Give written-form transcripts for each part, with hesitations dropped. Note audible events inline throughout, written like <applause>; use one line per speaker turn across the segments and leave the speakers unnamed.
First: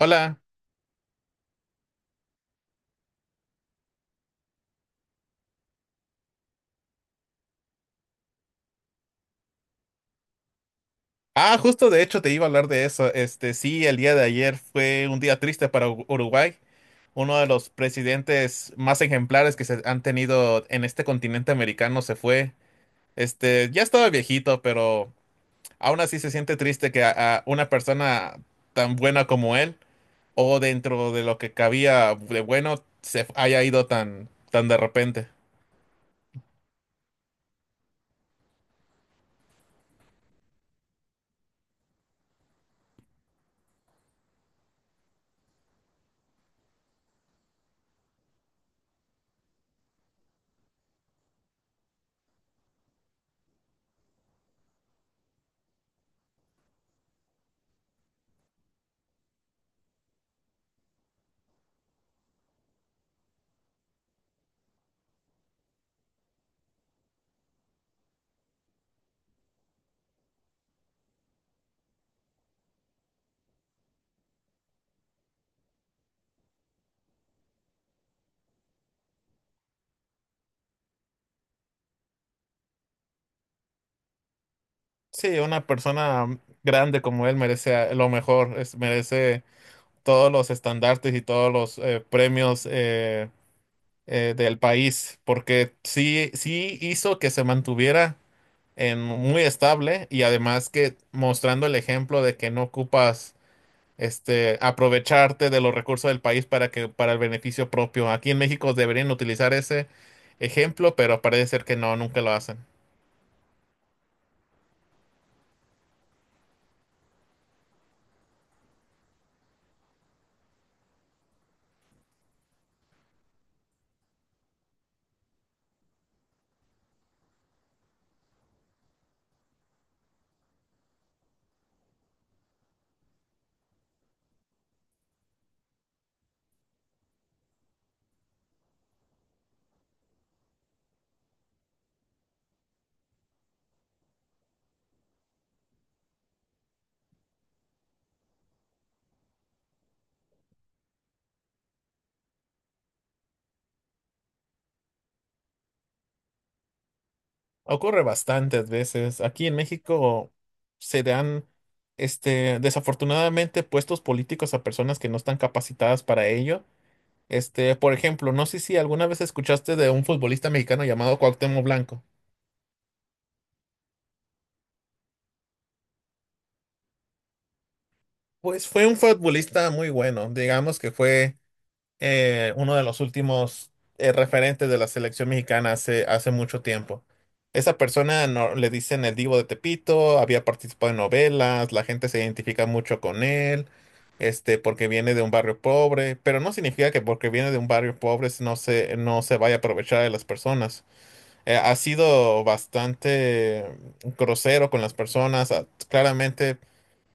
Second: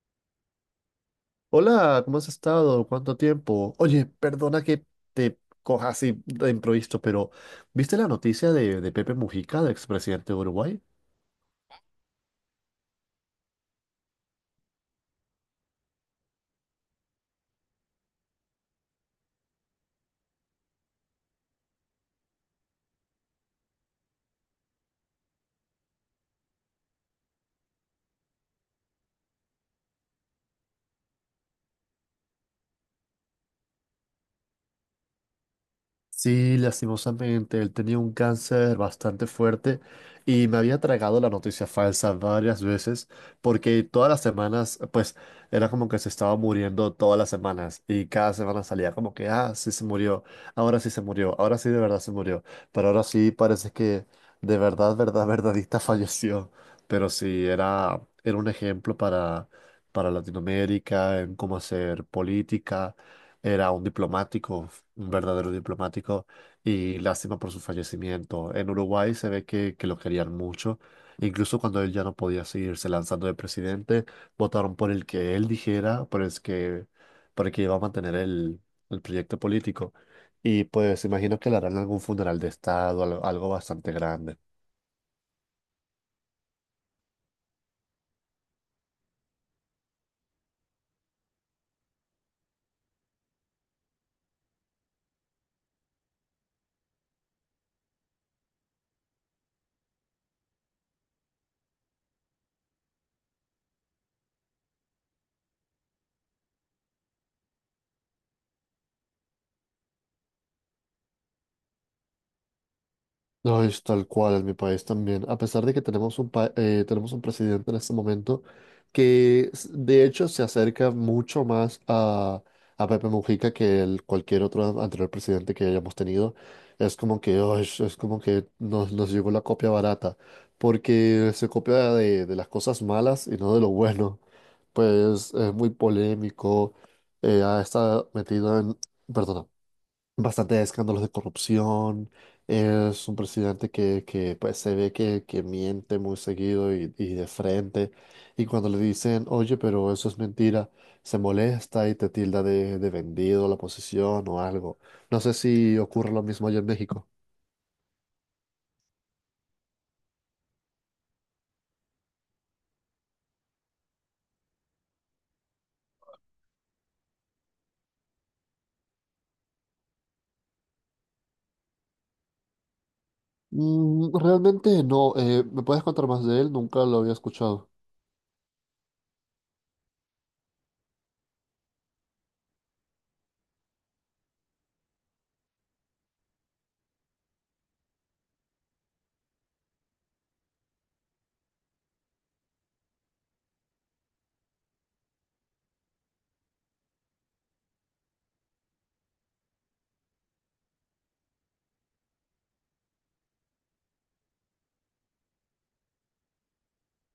Hola.
Hola, ¿cómo has estado? ¿Cuánto tiempo? Oye, perdona que te coja así de improviso, pero ¿viste la noticia de Pepe Mujica, del expresidente de Uruguay?
Ah, justo de hecho te iba a hablar de eso. Este, sí, el día de ayer fue un día triste para Uruguay, uno de los presidentes más ejemplares que se han tenido en este continente americano se fue. Este, ya estaba viejito, pero aún así se siente triste que a una persona tan buena como él, o dentro de lo que cabía de bueno, se haya ido tan de repente.
Sí, lastimosamente, él tenía un cáncer bastante fuerte y me había tragado la noticia falsa varias veces porque todas las semanas, pues era como que se estaba muriendo todas las semanas, y cada semana salía como que, ah, sí se murió, ahora sí se murió, ahora sí de verdad se murió, pero ahora sí parece que de verdad, verdad, <laughs> verdadita falleció. Pero sí, era un ejemplo para Latinoamérica en cómo hacer política. Era un diplomático, un verdadero diplomático, y lástima por su fallecimiento. En Uruguay se ve que lo querían mucho. Incluso cuando él ya no podía seguirse lanzando de presidente, votaron por el que él dijera, por el que iba a mantener el proyecto político. Y pues imagino que le harán algún funeral de estado, algo bastante grande.
Sí, una persona grande como él merece, lo mejor, merece todos los estandartes y todos los premios del país, porque sí, sí hizo que se mantuviera en muy estable y además que mostrando el ejemplo de que no ocupas este aprovecharte de los recursos del país para que para el beneficio propio. Aquí en México deberían utilizar ese ejemplo, pero parece ser que no, nunca lo hacen.
No, es tal cual en mi país también. A pesar de que tenemos un, tenemos un presidente en este momento que de hecho se acerca mucho más a Pepe Mujica que el, cualquier otro anterior presidente que hayamos tenido. Es como que, "Ay, es como que nos, nos llegó la copia barata, porque se copia de las cosas malas y no de lo bueno". Pues es muy polémico, ha estado metido en, perdona, bastante escándalos de corrupción. Es un presidente que pues se ve que miente muy seguido y de frente. Y cuando le dicen, oye, pero eso es mentira, se molesta y te tilda de vendido la posición o algo. No sé si ocurre lo mismo allá en México.
Ocurre bastantes veces. Aquí en México se dan, este, desafortunadamente, puestos políticos a personas que no están capacitadas para ello. Este, por ejemplo, no sé si alguna vez escuchaste de un futbolista mexicano llamado Cuauhtémoc Blanco.
Mm, realmente no. ¿Me puedes contar más de él? Nunca lo había escuchado.
Pues fue un futbolista muy bueno, digamos que fue. Uno de los últimos referentes de la selección mexicana hace mucho tiempo. Esa persona no, le dicen el Divo de Tepito, había participado en novelas, la gente se identifica mucho con él, este, porque viene de un barrio pobre, pero no significa que porque viene de un barrio pobre no se vaya a aprovechar de las personas. Ha sido bastante grosero con las personas, claramente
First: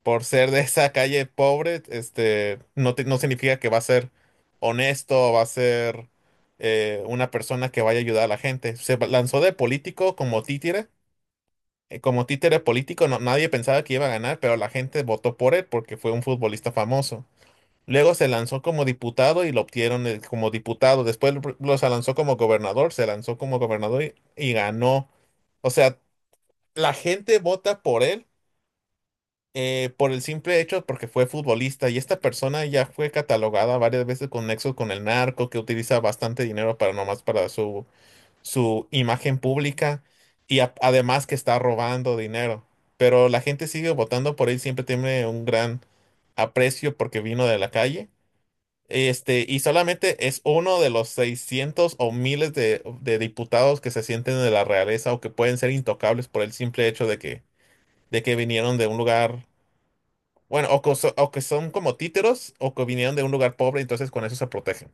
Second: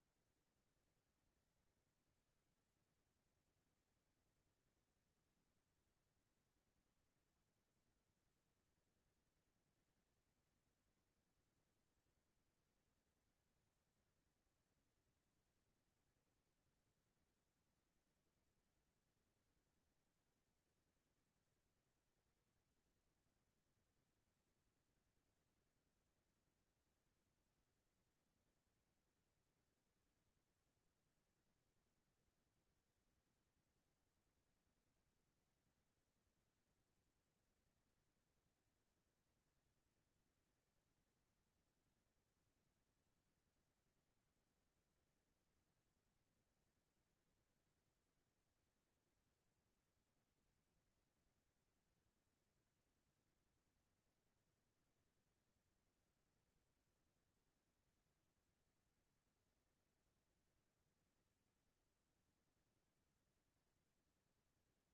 por ser de esa calle pobre, este, no, no significa que va a ser honesto, va a ser una persona que vaya a ayudar a la gente. Se lanzó de político como títere político, nadie pensaba que iba a ganar, pero la gente votó por él porque fue un futbolista famoso. Luego se lanzó como diputado y lo obtieron como diputado. Después se lanzó como gobernador, se lanzó como gobernador y ganó. O sea, la gente vota por él, por el simple hecho porque fue futbolista y esta persona ya fue catalogada varias veces con nexos con el narco, que utiliza bastante dinero para nomás para su imagen pública y además que está robando dinero. Pero la gente sigue votando por él, siempre tiene un gran aprecio porque vino de la calle. Este, y solamente es uno de los 600 o miles de diputados que se sienten de la realeza o que pueden ser intocables por el simple hecho de que vinieron de un lugar bueno, o que son como títeros o que vinieron de un lugar pobre, entonces con eso se protegen.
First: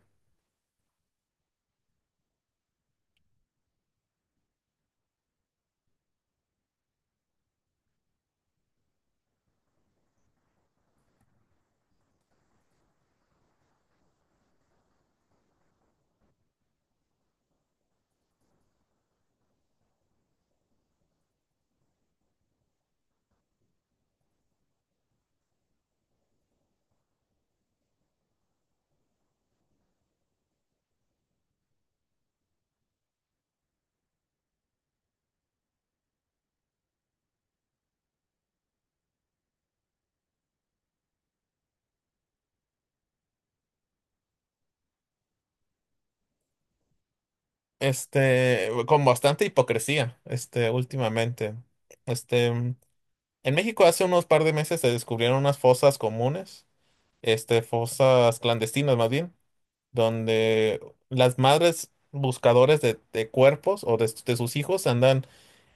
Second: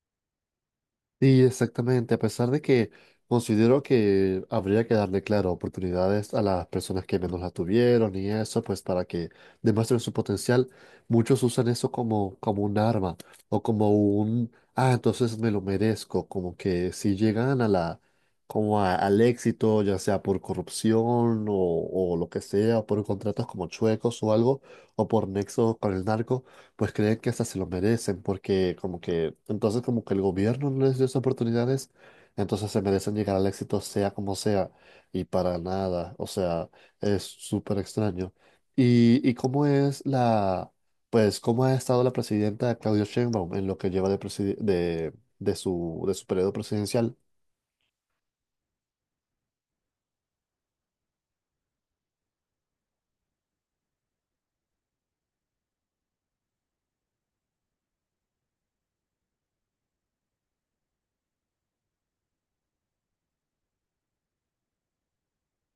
Sí, exactamente, a pesar de que considero que habría que darle, claro, oportunidades a las personas que menos las tuvieron y eso, pues para que demuestren su potencial, muchos usan eso como, como un arma o como un, ah, entonces me lo merezco, como que si llegan a la, como al éxito, ya sea por corrupción o lo que sea, o por contratos como chuecos o algo, o por nexos con el narco, pues creen que hasta se lo merecen, porque como que, entonces como que el gobierno no les dio esas oportunidades, entonces se merecen llegar al éxito sea como sea, y para nada, o sea, es súper extraño. Y cómo es la, pues cómo ha estado la presidenta Claudia Sheinbaum en lo que lleva de su periodo presidencial?
Este, con bastante hipocresía, este, últimamente. Este, en México hace unos par de meses se descubrieron unas fosas comunes, este, fosas clandestinas más bien, donde las madres buscadoras de cuerpos o de sus hijos andan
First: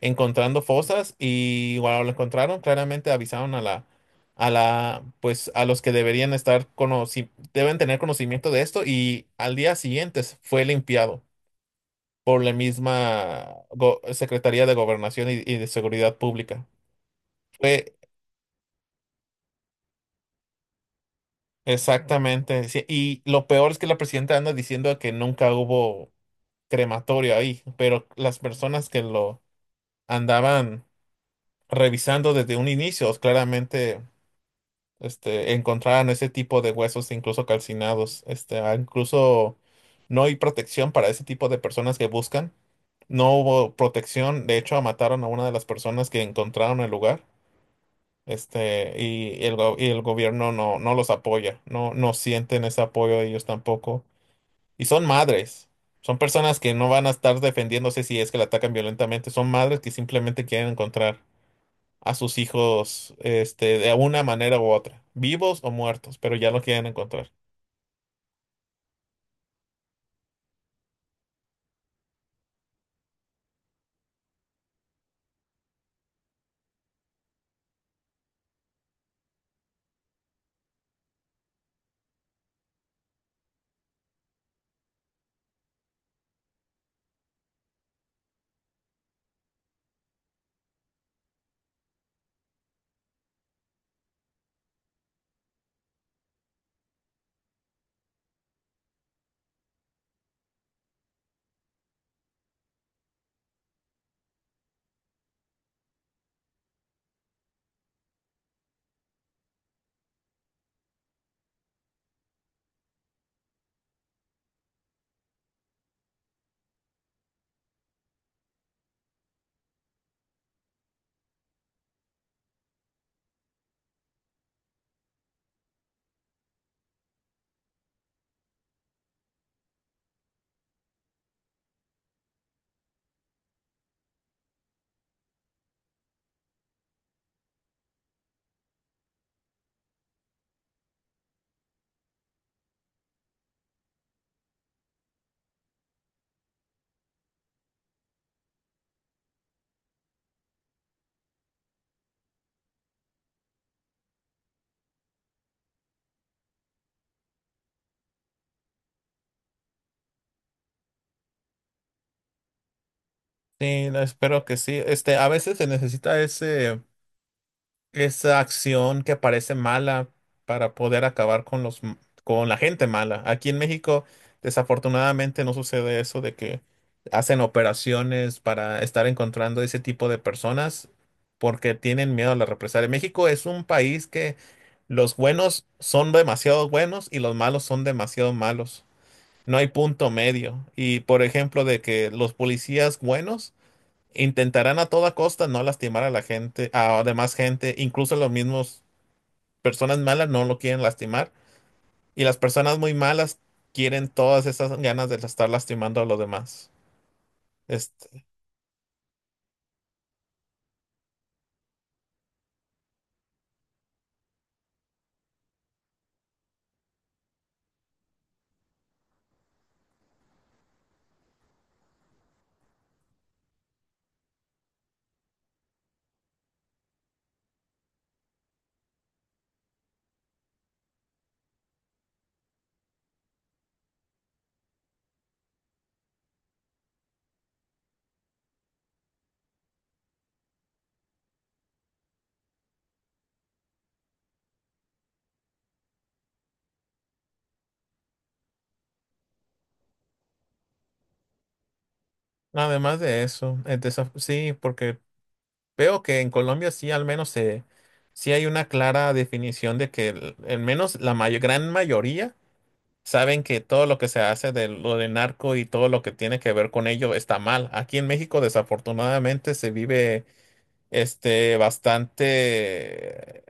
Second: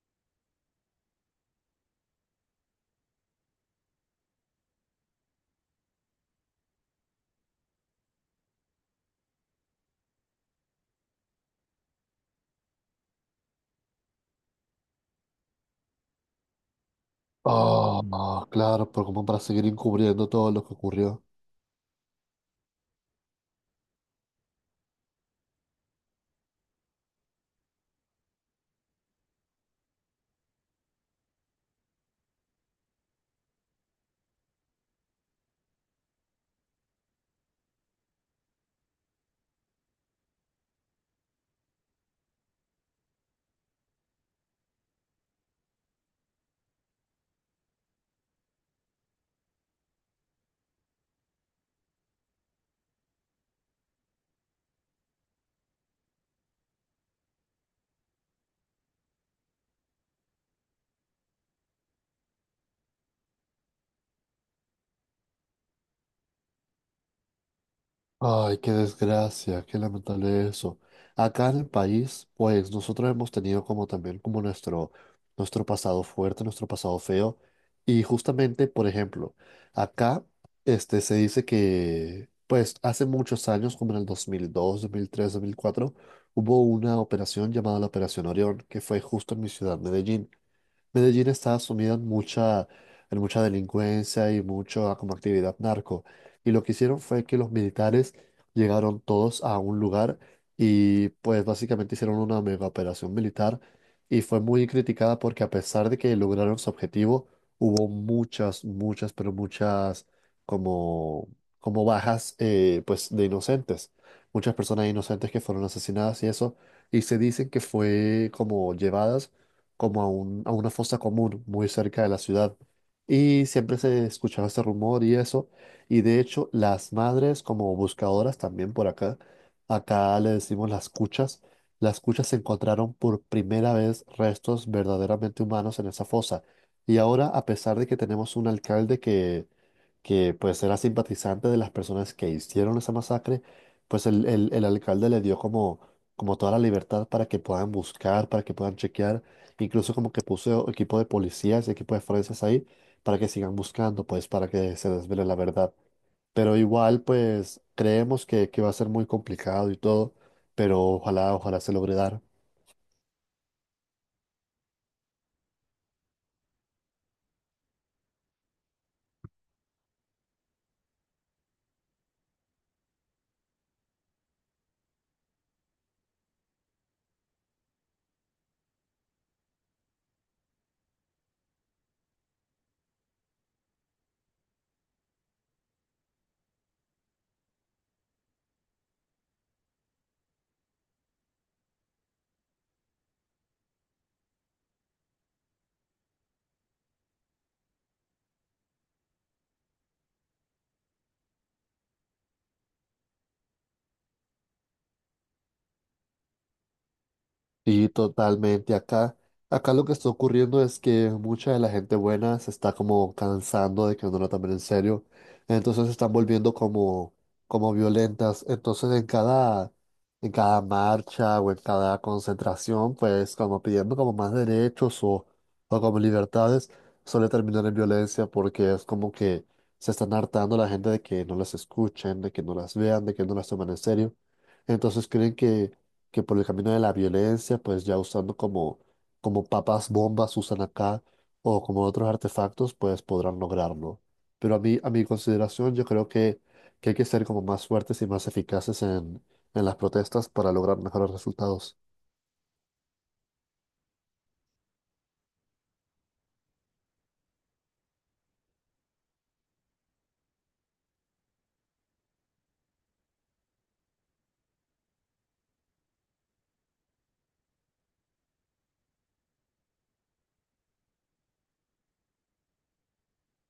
encontrando fosas y cuando lo encontraron, claramente avisaron a la, pues a los que deberían estar deben tener conocimiento de esto y al día siguiente fue limpiado por la misma Secretaría de Gobernación y de Seguridad Pública. Fue
Oh, no, claro, pero como para seguir encubriendo todo lo que ocurrió.
exactamente, sí, y lo peor es que la presidenta anda diciendo que nunca hubo crematorio ahí, pero las personas que lo andaban revisando desde un inicio, claramente, este, encontraron ese tipo de huesos incluso calcinados. Este, incluso no hay protección para ese tipo de personas que buscan. No hubo protección, de hecho mataron a una de las personas que encontraron el lugar. Este, y el gobierno no, no los apoya, no, no sienten ese apoyo ellos tampoco. Y son madres. Son personas que no van a estar defendiéndose si es que la atacan violentamente. Son madres que simplemente quieren encontrar a sus hijos, este, de una manera u otra, vivos o muertos, pero ya lo quieren encontrar.
Ay, qué desgracia, qué lamentable eso. Acá en el país, pues nosotros hemos tenido como también como nuestro, nuestro pasado fuerte, nuestro pasado feo. Y justamente, por ejemplo, acá este, se dice que, pues hace muchos años, como en el 2002, 2003, 2004, hubo una operación llamada la Operación Orión, que fue justo en mi ciudad, Medellín. Medellín está sumida en mucha delincuencia y mucha como actividad narco. Y lo que hicieron fue que los militares llegaron todos a un lugar y pues básicamente hicieron una mega operación militar, y fue muy criticada porque a pesar de que lograron su objetivo, hubo pero muchas como, como bajas, pues de inocentes. Muchas personas inocentes que fueron asesinadas y eso. Y se dicen que fue como llevadas como a, a una fosa común muy cerca de la ciudad. Y siempre se escuchaba ese rumor y eso. Y de hecho, las madres como buscadoras también por acá, acá le decimos las cuchas encontraron por primera vez restos verdaderamente humanos en esa fosa. Y ahora, a pesar de que tenemos un alcalde que pues era simpatizante de las personas que hicieron esa masacre, pues el alcalde le dio como, como toda la libertad para que puedan buscar, para que puedan chequear. Incluso como que puso equipo de policías y equipo de forenses ahí para que sigan buscando, pues para que se desvele la verdad. Pero igual, pues creemos que va a ser muy complicado y todo, pero ojalá, ojalá se logre dar.
Sí, no, espero que sí. Este, a veces se necesita ese. Esa acción que parece mala para poder acabar con con la gente mala. Aquí en México, desafortunadamente, no sucede eso de que hacen operaciones para estar encontrando ese tipo de personas porque tienen miedo a la represalia. México es un país que los buenos son demasiado buenos y los malos son demasiado malos. No hay punto medio. Y por ejemplo, de que los policías buenos intentarán a toda costa no lastimar a la gente, a demás gente, incluso los mismos personas malas no lo quieren lastimar y las personas muy malas quieren todas esas ganas de estar lastimando a los demás.
Sí,
Este,
totalmente. Acá, acá lo que está ocurriendo es que mucha de la gente buena se está como cansando de que no la tomen en serio. Entonces se están volviendo como, como violentas. Entonces en cada marcha o en cada concentración, pues como pidiendo como más derechos o como libertades, suele terminar en violencia porque es como que se están hartando la gente de que no las escuchen, de que no las vean, de que no las tomen en serio. Entonces creen que por el camino de la violencia, pues ya usando como, como papas bombas usan acá o como otros artefactos, pues podrán lograrlo. Pero a mí, a mi consideración, yo creo que hay que ser como más fuertes y más eficaces en las protestas para lograr mejores resultados.
además de eso, sí, porque veo que en Colombia sí al menos sí hay una clara definición de que al menos la gran mayoría saben que todo lo que se hace de lo de narco y todo lo que tiene que ver con ello está mal. Aquí en México desafortunadamente se vive, este, bastante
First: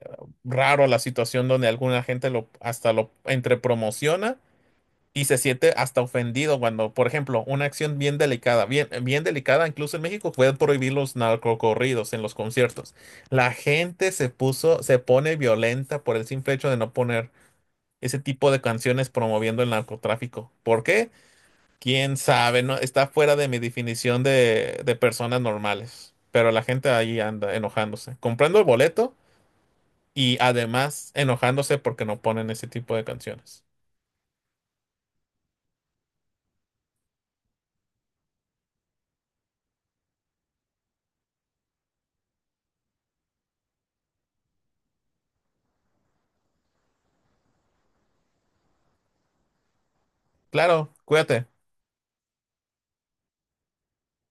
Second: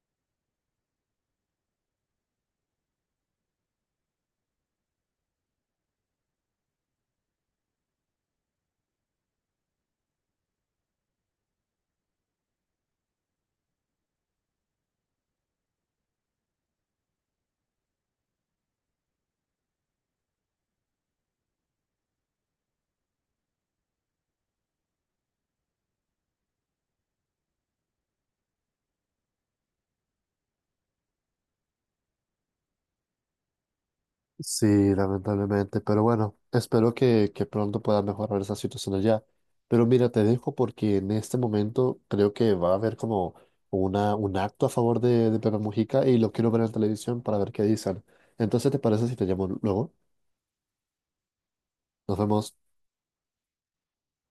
raro la situación donde alguna gente lo hasta lo entre promociona y se siente hasta ofendido cuando, por ejemplo, una acción bien delicada, bien, bien delicada, incluso en México pueden prohibir los narcocorridos en los conciertos. La gente se pone violenta por el simple hecho de no poner ese tipo de canciones promoviendo el narcotráfico. ¿Por qué? Quién sabe, no, está fuera de mi definición de personas normales. Pero la gente ahí anda enojándose, comprando el boleto y además enojándose porque no ponen ese tipo de canciones.
Sí, lamentablemente, pero bueno, espero que pronto pueda mejorar esa situación allá. Pero mira, te dejo porque en este momento creo que va a haber como una, un acto a favor de Pepe Mujica, y lo quiero ver en televisión para ver qué dicen. Entonces, ¿te parece si te llamo luego?
Claro, cuídate.
Nos vemos.